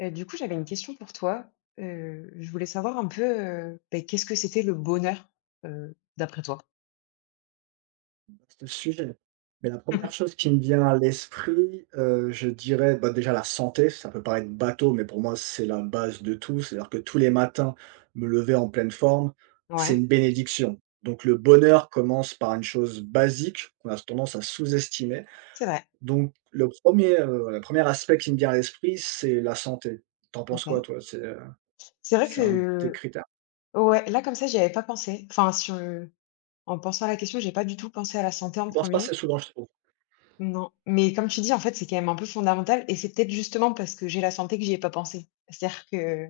J'avais une question pour toi. Je voulais savoir un peu, qu'est-ce que c'était le bonheur, d'après toi? Vaste sujet. Mais la première chose qui me vient à l'esprit, je dirais, bah, déjà la santé, ça peut paraître bateau, mais pour moi, c'est la base de tout. C'est-à-dire que tous les matins, me lever en pleine forme, c'est Ouais, une bénédiction. Donc le bonheur commence par une chose basique qu'on a tendance à sous-estimer. c'est vrai. Donc le premier aspect qui me vient à l'esprit, c'est la santé. T'en penses quoi OK. toi? C'est vrai C'est un des que critères? ouais, là, comme ça, j'y avais pas pensé. Enfin, sur, euh, en pensant à la question, j'ai pas du tout pensé à la santé en Je pense pas assez premier. souvent, je trouve. Non, mais comme tu dis, en fait, c'est quand même un peu fondamental et c'est peut-être justement parce que j'ai la santé que j'y ai pas pensé. C'est-à-dire que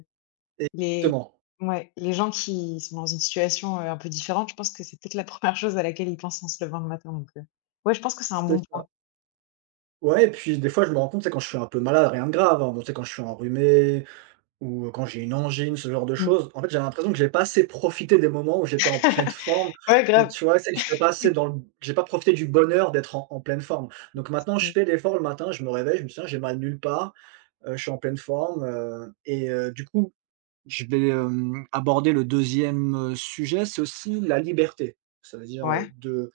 les Exactement, ouais, les gens qui sont dans une situation, un peu différente, je pense que c'est peut-être la première chose à laquelle ils pensent en se levant le matin, donc ouais, je pense que c'est un bon c'est ça. point. Ouais, et puis des fois je me rends compte, c'est quand je suis un peu malade, rien de grave, hein, bon, tu sais, quand je suis enrhumé ou quand j'ai une angine, ce genre de Mmh. choses, en fait, j'ai l'impression que j'ai pas assez profité des moments où j'étais en pleine forme. Ouais, Donc grave. tu vois, c'est que j'étais pas assez dans le j'ai pas profité du bonheur d'être en pleine forme. Donc maintenant, je Ouais. fais l'effort le matin, je me réveille, je me dis: «Tiens, j'ai mal nulle part, je suis en pleine forme», du coup, je vais, aborder le deuxième e sujet, c'est aussi la liberté. Ça veut dire, Ouais, de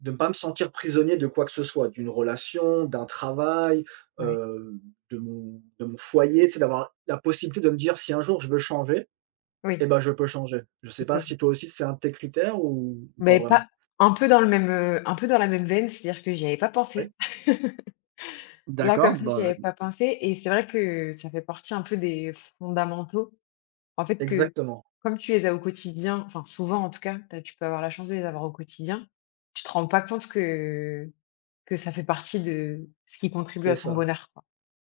de ne pas me sentir prisonnier de quoi que ce soit, d'une relation, d'un travail, ouais. heu, de mon foyer, tu sais, d'avoir la possibilité de me dire: «Si un jour je veux changer, et Oui, ben je peux changer». Je sais tu pas peux. si toi aussi c'est un de tes critères ou pas Mais vraiment? pas un peu dans le même, un peu dans la même veine, c'est-à-dire que j'y avais pas Oui? pensé. Là, comme D'accord, ça, j'y bah, avais pas pensé et c'est vrai que ça fait partie un peu des fondamentaux, en fait, que exactement, comme tu les as au quotidien, enfin, souvent en tout cas, tu peux avoir la chance de les avoir au quotidien, tu te rends pas compte que ça fait partie de ce qui contribue c'est à ton ça. bonheur, quoi.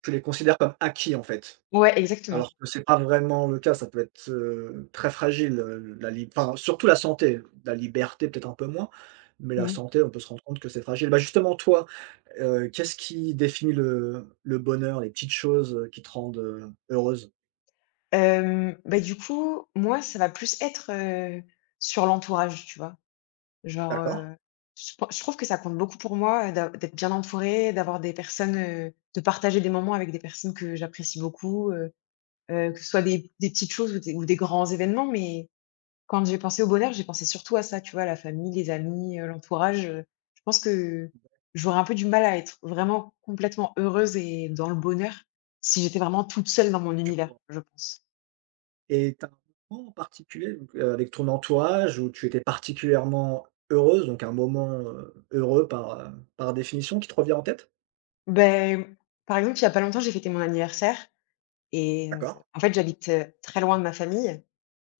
Tu les considères comme acquis, en fait. Ouais, exactement. Alors que c'est pas vraiment le cas, ça peut être, très fragile, la lib enfin, surtout la santé. La liberté peut-être un peu moins, mais la Mmh. santé, on peut se rendre compte que c'est fragile. Bah, justement toi, qu'est-ce qui définit le bonheur, les petites choses, qui te rendent, heureuse? Du coup, moi, ça va plus être, sur l'entourage, tu vois? Genre, D'accord. Je trouve que ça compte beaucoup pour moi, d'être bien entourée, d'avoir des personnes, de partager des moments avec des personnes que j'apprécie beaucoup, vas que ce soit des petites choses ou des grands événements, mais quand j'ai pensé au bonheur, j'ai pensé surtout à ça, tu vois? La famille, les amis, l'entourage, je pense que j'aurais un peu du mal à être vraiment complètement heureuse et dans le bonheur si j'étais vraiment toute seule dans mon Je univers, vois, je pense. et tu as un moment en particulier donc, avec ton entourage où tu étais particulièrement heureuse, donc un moment, heureux par, par définition qui te revient en tête? Ben par exemple, il y a pas longtemps, j'ai fêté mon anniversaire et D'accord. en fait, j'habite, très loin de ma famille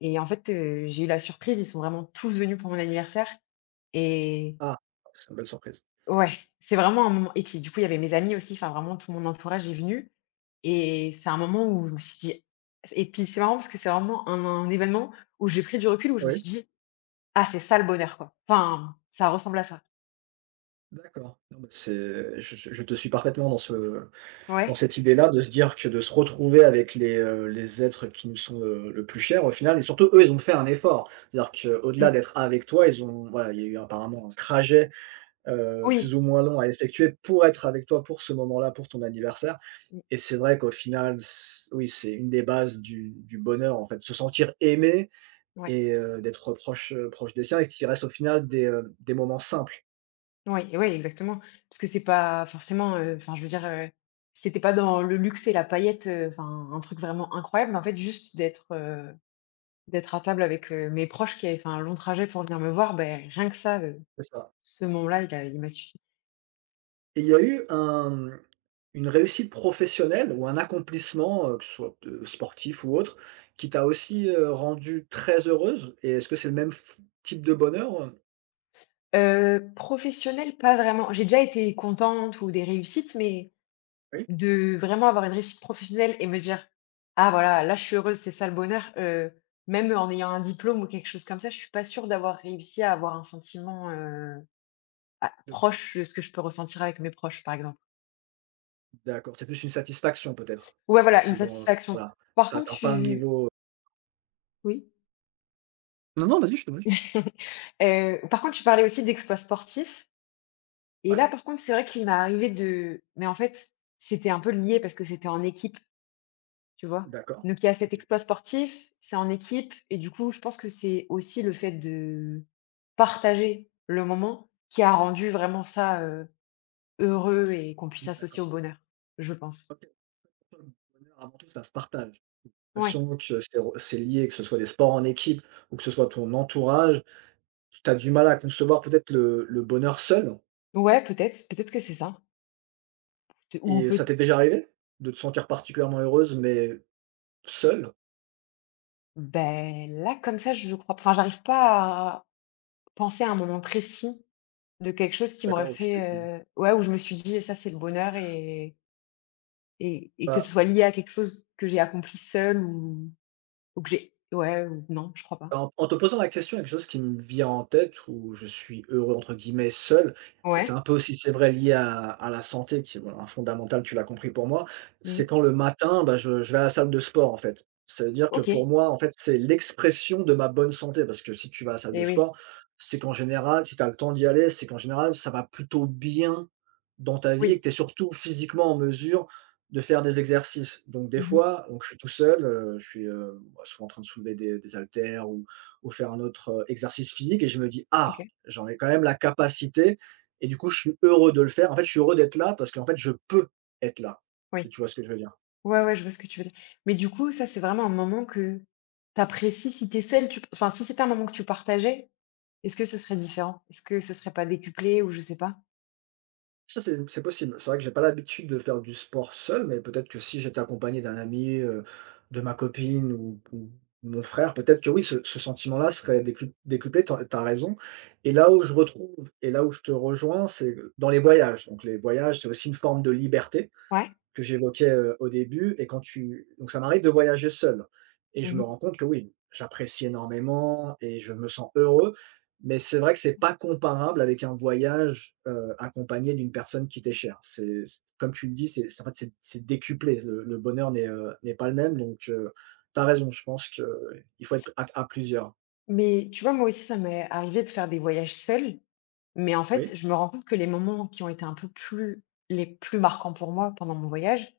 et en fait, j'ai eu la surprise, ils sont vraiment tous venus pour mon anniversaire et Ah, c'est une belle surprise. ouais, c'est vraiment un moment et puis, du coup, il y avait mes amis aussi, enfin, vraiment tout mon entourage est venu et c'est un moment où je me suis dit et puis, c'est marrant parce que c'est vraiment un événement où j'ai pris du recul, où je me suis Oui. dit: «Ah, c'est ça le bonheur, quoi». Enfin, ça ressemble à ça. D'accord. Non, bah, c'est je te suis parfaitement dans ce dans Ouais. cette idée-là, de se dire que de se retrouver avec les êtres qui nous sont le plus chers au final et surtout eux, ils ont fait un effort. C'est-à-dire Mmh. qu'au-delà d'être avec toi, ils ont voilà, il y a eu apparemment un trajet, plus Oui. ou moins long à effectuer pour être avec toi pour ce moment-là, pour ton anniversaire, Mmh, et c'est vrai qu'au final, s oui, c'est une des bases du bonheur, en fait. Se sentir aimé ouais. et d'être proche, proche des siens et ce qui reste au final des moments simples. Oui, oui, exactement. Parce que c'est pas forcément, enfin, je veux dire, c'était pas dans le luxe et la paillette, enfin, un truc vraiment incroyable, mais en fait, juste d'être, d'être à table avec, mes proches qui avaient fait un long trajet pour venir me voir, ben rien que ça, C'est ça. ce moment-là, il m'a suffi. Et il y a eu un une réussite professionnelle ou un accomplissement, que ce soit, sportif ou autre, qui t'a aussi, rendue très heureuse? Et est-ce que c'est le même f type de bonheur, heu? Professionnel, pas vraiment. J'ai déjà été contente ou des réussites, mais Oui? de vraiment avoir une réussite professionnelle et me dire: «Ah voilà, là, je suis heureuse, c'est ça le bonheur», même en ayant un diplôme ou quelque chose comme ça, je suis pas sûre d'avoir réussi à avoir un sentiment, Ah, De bonheur. proche de ce que je peux ressentir avec mes proches, par exemple. D'accord, c'est plus une satisfaction peut-être? Ouais, voilà, une C'est dans satisfaction. voilà, Par ça contre, n'atteint pas un tu niveau oui. non, non, vas-y, je te briefe. Par contre, tu parlais aussi d'exploits sportifs et Ouais, là, par contre, c'est vrai qu'il m'est arrivé de mais en fait, c'était un peu lié parce que c'était en équipe, tu vois? d'accord. Donc il y a cet exploit sportif, c'est en équipe et du coup, je pense que c'est aussi le fait de partager le moment qui a rendu vraiment ça, heureux et qu'on puisse associer D'accord. au bonheur, je pense. OK, pour toi le bonheur avant tout ça se partage. J'ai Ouais. l'impression que c'est lié, que ce soit des sports en équipe ou que ce soit ton entourage, tu as du mal à concevoir peut-être le bonheur seul Ouais, peut-être, peut-être que c'est ça. T ou et ça peut t'est déjà arrivé de te sentir particulièrement heureuse, mais seule? Ben là, comme ça, je crois enfin, j'arrive pas à penser à un moment précis de quelque chose qui m'aurait D'accord, où tu t'es dit: fait, ouais, où je me suis dit: «Ça, c'est le bonheur» et et que «Bah, ce soit lié à quelque chose que j'ai accompli seule ou que j'ai ouais, ou non, je crois pas. en en te posant la question, il y a quelque chose qui me vient en tête où je suis "heureux" entre guillemets seul et c'est un Ouais. peu aussi, c'est vrai, lié à la santé qui est, voilà, un fondamental, tu l'as compris pour moi. C'est Mmh. quand le matin, bah, je vais à la salle de sport, en fait. Ça veut dire que pour OK. moi, en fait, c'est l'expression de ma bonne santé parce que si tu vas à la salle de Et oui. sport, c'est qu'en général, si tu as le temps d'y aller, c'est qu'en général, ça va plutôt bien dans ta vie et Oui. que tu es surtout physiquement en mesure de faire des exercices. Donc des Mmh. fois, donc je suis tout seul, je suis, bah, souvent en train de soulever des haltères ou faire un autre exercice physique et je me dis: «Ah, OK. j'en ai quand même la capacité» et du coup, je suis heureux de le faire. En fait, je suis heureux d'être là parce qu'en fait, je peux être là, Oui. si tu vois ce que je veux dire? Ouais, ouais, je vois ce que tu veux dire. Mais du coup, ça, c'est vraiment un moment que t'apprécies si t'es es seule, tu enfin, si c'était un moment que tu partageais, est-ce que ce serait différent? Est-ce que ce serait pas décuplé ou je sais pas? Ça, c'est possible. C'est vrai que j'ai pas l'habitude de faire du sport seul, mais peut-être que si j'étais accompagné d'un ami, de ma copine ou mon frère, peut-être que oui, ce sentiment-là serait décuplé, t'as as raison et là où je te rejoins, c'est dans les voyages. Donc les voyages, c'est aussi une forme de liberté. Ouais? Que j'évoquais, au début et quand tu donc ça m'arrive de voyager seul et je me Mmh. rends compte que oui, j'apprécie énormément et je me sens heureux, mais c'est vrai que c'est pas comparable avec un voyage, accompagné d'une personne qui t'est chère. C'est c Comme tu le dis, c'est en fait, c'est décuplé. Le bonheur n'est pas le même donc tu as raison, je pense qu'il faut être à plusieurs. Mais tu vois, moi aussi, ça m'est arrivé de faire des voyages seuls, mais en fait, Oui? je me rends compte que les moments qui ont été un peu plus les plus marquants pour moi pendant mon voyage,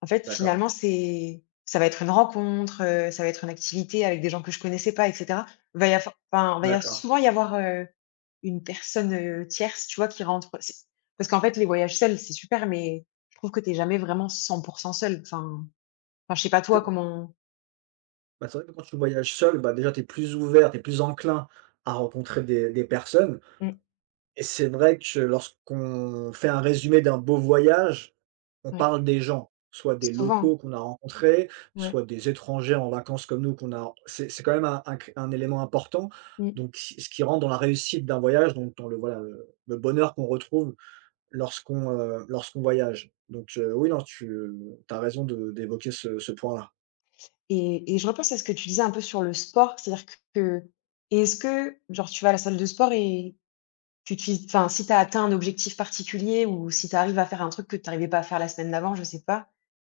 en fait, D'accord, finalement, c'est ça va être une rencontre, ça va être une activité avec des gens que je connaissais pas et cetera. Il va y avoir enfin, il va y avoir d'accord. souvent y avoir, une personne, tierce, tu vois, qui rentre c'est parce qu'en fait, les voyages seuls, c'est super, mais je trouve que t'es jamais vraiment cent pour 100 seul. Enfin enfin, je sais pas C'est toi vrai. comment Bah, c'est vrai que quand tu voyages seul, bah, déjà, tu es plus ouvert, tu es plus enclin à rencontrer des personnes. mmh, Et c'est vrai que lorsqu'on fait un résumé d'un beau voyage, on ouais, parle des gens, soit des souvent, locaux qu'on a rencontrés, ouais. soit des étrangers en vacances comme nous qu'on a c'est quand même un cr un élément important, Mmh. donc ce qui rend dans la réussite d'un voyage, donc dans le voilà, le bonheur qu'on retrouve lorsqu'on, lorsqu'on voyage, donc oui, non, tu tu as raison de d'évoquer ce point-là. Et je repense à ce que tu disais un peu sur le sport, c'est-à-dire que et est-ce que, genre, tu vas à la salle de sport et tu utilises enfin, si tu as atteint un objectif particulier ou si tu arrives à faire un truc que tu arrivais pas à faire la semaine d'avant, je sais pas,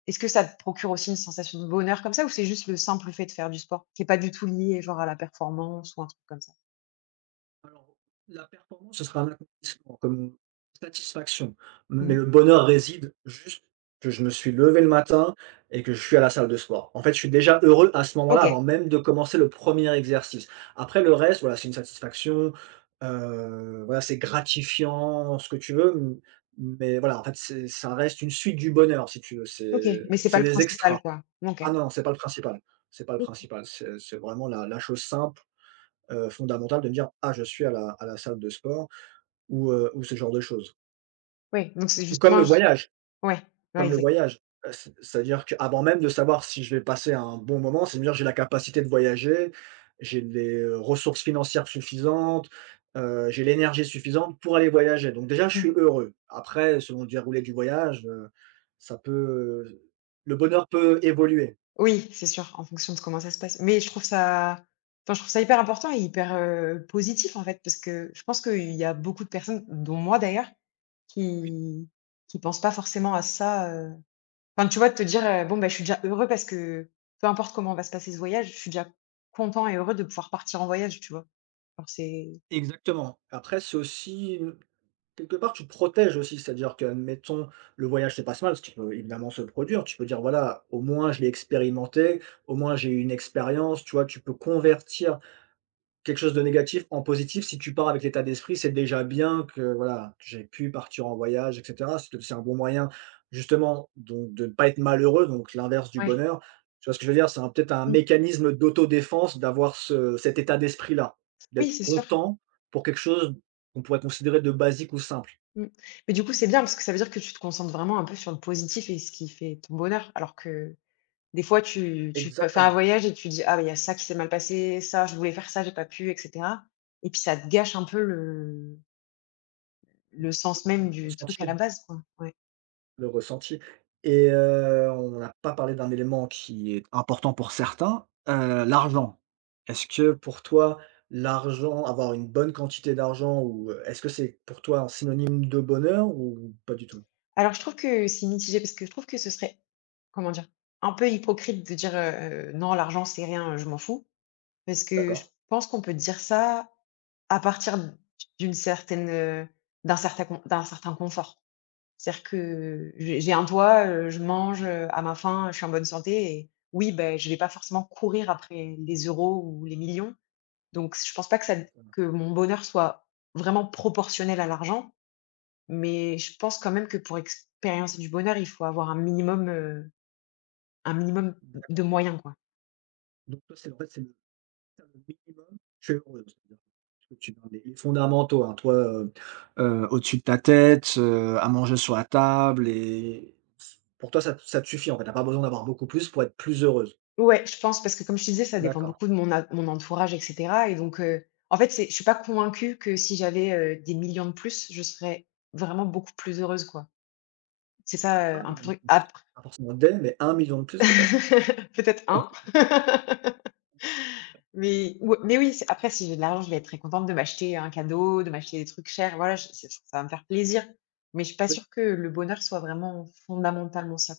est-ce que ça te procure aussi une sensation de bonheur comme ça ou c'est juste le simple fait de faire du sport qui est pas du tout lié, genre, à la performance ou un truc comme ça? Alors, la performance, ce sera un accomplissement, comme une satisfaction. Mais Mmh. le bonheur réside juste que je me suis levé le matin et que je suis à la salle de sport. En fait, je suis déjà heureux à ce moment-là, OK, avant même de commencer le premier exercice. Après, le reste, voilà, c'est une satisfaction, voilà, c'est gratifiant, ce que tu veux, m mais voilà, en fait, c'est ça reste une suite du bonheur, si tu veux. OK, C'est mais c'est pas le des extras. principal, quoi? OK. Ah non, non, c'est pas le principal. C'est pas le principal. C'est vraiment la chose simple fondamentale de me dire: «Ah, je suis à la salle de sport» ou ce genre de choses. Oui, donc c'est Ou comme le justement voyage ouais, ouais, comme le exact. voyage, c'est c'est-à-dire qu'avant même de savoir si je vais passer un bon moment, c'est de me dire: «J'ai la capacité de voyager, j'ai les, ressources financières suffisantes, j'ai l'énergie suffisante pour aller voyager». Donc déjà je suis Mmh. heureux. Après selon le déroulé du voyage, ça peut, le bonheur peut évoluer. Oui, c'est sûr, en fonction de comment ça se passe. Mais je trouve ça enfin, je trouve ça hyper important et hyper, positif, en fait, parce que je pense qu'il y a beaucoup de personnes, dont moi d'ailleurs, Oui. qui qui pensent pas forcément à ça, enfin, tu vois, de te dire, «Bon, bah, je suis déjà heureux parce que peu importe comment va se passer ce voyage, je suis déjà content et heureux de pouvoir partir en voyage», tu vois? Alors c'est Exactement. Après c'est aussi quelque part, tu protèges aussi, c'est-à-dire que admettons le voyage se passe mal, ce qui peut évidemment se produire, tu peux dire: «Voilà, au moins je l'ai expérimenté, au moins j'ai eu une expérience», tu vois? Tu peux convertir quelque chose de négatif en positif si tu pars avec l'état d'esprit: «C'est déjà bien que voilà, j'ai pu partir en voyage» et cetera. C'est un bon moyen justement donc de ne pas être malheureux, donc l'inverse du ouais, bonheur. Tu vois ce que je veux dire? C'est un peut-être un mmh, mécanisme d'autodéfense d'avoir ce cet état d'esprit-là, oui, d'être c'est sûr, content pour quelque chose qu'on pourrait considérer de basique ou simple. mmh. Mais du coup, c'est bien parce que ça veut dire que tu te concentres vraiment un peu sur le positif et ce qui fait ton bonheur alors que des fois, tu peux faire un Exactement. voyage et tu dis: «Ah, bah, il y a ça qui s'est mal passé, ça, je voulais faire ça, j'ai pas pu» et cetera et puis ça te gâche un peu le Oui, sens voilà, même le du truc à la ressenti, base, quoi, ouais. le ressenti et on n'a pas parlé d'un élément qui est important pour certains, l'argent. Est-ce que pour toi, l'argent avoir une bonne quantité d'argent ou est-ce que c'est pour toi un synonyme de bonheur ou pas du tout? Alors je trouve que c'est mitigé parce que je trouve que ce serait, comment dire? Un peu hypocrite de dire, «Non, l'argent, c'est rien, je m'en fous» parce que D'accord. je pense qu'on peut dire ça à partir d'une certaine, d'un certain confort. C'est-à-dire que j'ai un toit, je mange, à ma faim, je suis en bonne santé et oui, ben je vais pas forcément courir après les euros ou les millions. Donc je pense pas que ça que mon bonheur soit vraiment proportionnel à l'argent, mais je pense quand même que pour expériencer du bonheur, il faut avoir un minimum de D'accord. moyens, quoi. Donc toi, c'est minimum, je suis heureux, c'est-à-dire que tu donnes les fondamentaux, hein, toi, au-dessus de ta tête, à manger sur la table et s pour toi, ça te suffit, en fait, tu as pas besoin d'avoir beaucoup plus pour être plus heureuse. Ouais, je pense parce que comme je te disais, ça dépend D'accord. beaucoup de mon entourage et cetera et donc en fait, c'est je suis pas convaincue que si j'avais, des millions de plus, je serais vraiment beaucoup plus heureuse, quoi. C'est ça, Un un peu le million de truc. plus. Après Pas forcément des, mais un million de plus peut-être? peut-être Ah. un Mais ou mais oui, c'est après si j'ai de l'argent, je vais être très contente de m'acheter un cadeau, de m'acheter des trucs chers, voilà, je c'est ça va me faire plaisir. Mais je suis pas Oui, sûre que le bonheur soit vraiment fondamentalement ça.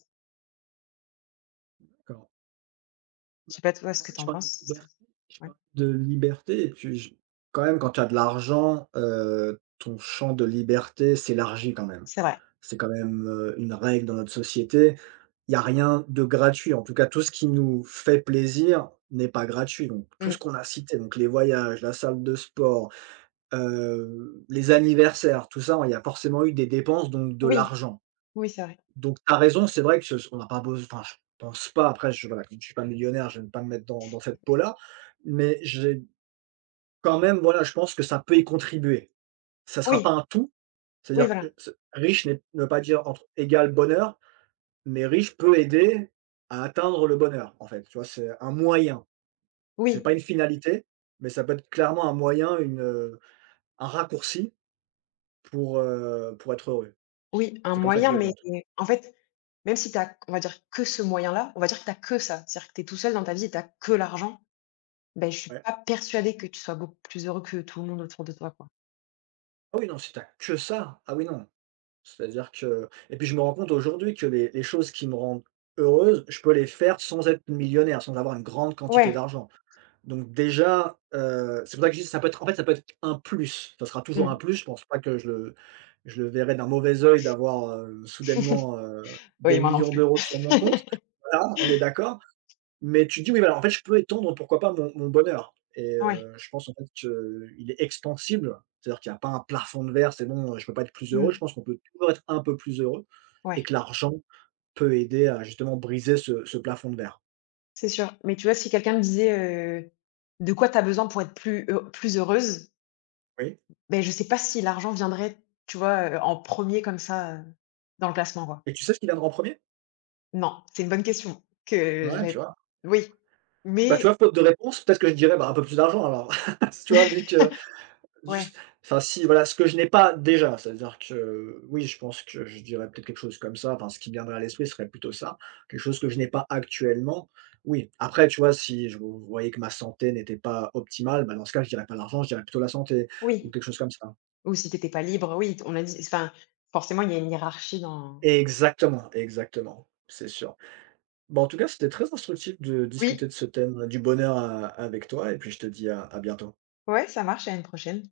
d'accord. Je Bah, sais pas toi ce en que fait, tu en penses? Si je ouais, parlais de liberté, et puis je quand même, quand tu as de l'argent, ton champ de liberté s'élargit quand même. c'est vrai. C'est quand même, une règle dans notre société. Il y a rien de gratuit. En tout cas, tout ce qui nous fait plaisir n'est pas gratuit. Donc tout Mmh. ce qu'on a cité, donc les voyages, la salle de sport, les anniversaires, tout ça, il y a forcément eu des dépenses, donc de Oui, l'argent. oui, c'est vrai. Donc tu as raison, c'est vrai que ce on n'a pas besoin. Enfin, je pense pas, après je voilà, comme je suis pas millionnaire, je ne vais pas me mettre dans cette peau-là, mais j'ai quand même, voilà, je pense que ça peut y contribuer. Ça sera pas Oui, un tout, oui, c'est-à-dire que, voilà. Riche n'est ne veut pas dire entre égal bonheur, mais riche peut aider à atteindre le bonheur, en fait, tu vois? C'est un moyen, c'est Oui, pas une finalité, mais ça peut être clairement un moyen, une, un raccourci pour être heureux. oui, un C'est comme ça que je moyen, le vois, mais en tout cas. en fait, même si tu as, on va dire, que ce moyen-là, on va dire que tu que ça. C'est-à-dire que tu es tout seul dans ta vie et tu que l'argent. Ben je suis Ouais. pas persuadée que tu sois beaucoup plus heureux que tout le monde autour de toi, quoi. Ah oui, non, si tu que ça, ah oui, non. C'est-à-dire que et puis je me rends compte aujourd'hui que les choses qui me rendent heureuse, je peux les faire sans être millionnaire, sans avoir une grande quantité Ouais, d'argent. Donc déjà, c'est pour ça que je dis ça peut être un plus. Ça sera toujours un mmh. plus, je pense pas que je le verrai d'un mauvais œil d'avoir, soudainement, des Oui, moi non millions plus. d'euros sur mon compte. Voilà, on est d'accord. Mais tu te dis: «Oui, voilà, en fait, je peux étendre pourquoi pas mon bonheur» et Ouais, je pense en fait qu'il est extensible. C'est-à-dire qu'il n'y a pas un plafond de verre, c'est bon, je peux pas être plus heureux. mmh, Je pense qu'on peut toujours être un peu plus heureux et ouais, que l'argent peut aider à justement briser ce plafond de verre. c'est sûr. Mais tu vois, si quelqu'un me disait, heu: «De quoi tu as besoin pour être plus plus heureuse?» Oui, ben je sais pas si l'argent viendrait, tu vois, en premier comme ça, dans le classement, quoi. et tu sais ce qui viendra en premier? Non, c'est une bonne question que Ouais, tu j'avais vois? oui, Bah, tu vois, mais faute de réponse, peut-être que je dirais: «Bah, un peu plus d'argent alors». Tu vois, vu que ouais, juste enfin si, voilà, ce que je n'ai pas déjà, c'est-à-dire que oui, je pense que je dirais peut-être quelque chose comme ça, enfin ce qui me viendrait à l'esprit serait plutôt ça, quelque chose que je n'ai pas actuellement. Oui, après, tu vois, si je voyais que ma santé n'était pas optimale, bah, dans ce cas, je dirais pas l'argent, je dirais plutôt la santé ou oui, quelque chose comme ça. ou si t'étais pas libre, oui, on a dit enfin, forcément, il y a une hiérarchie dans Exactement, exactement, c'est sûr. Bon, en tout cas, c'était très instructif de discuter oui, de ce thème du bonheur a avec toi, et puis je te dis à bientôt. ouais, ça marche, à une prochaine.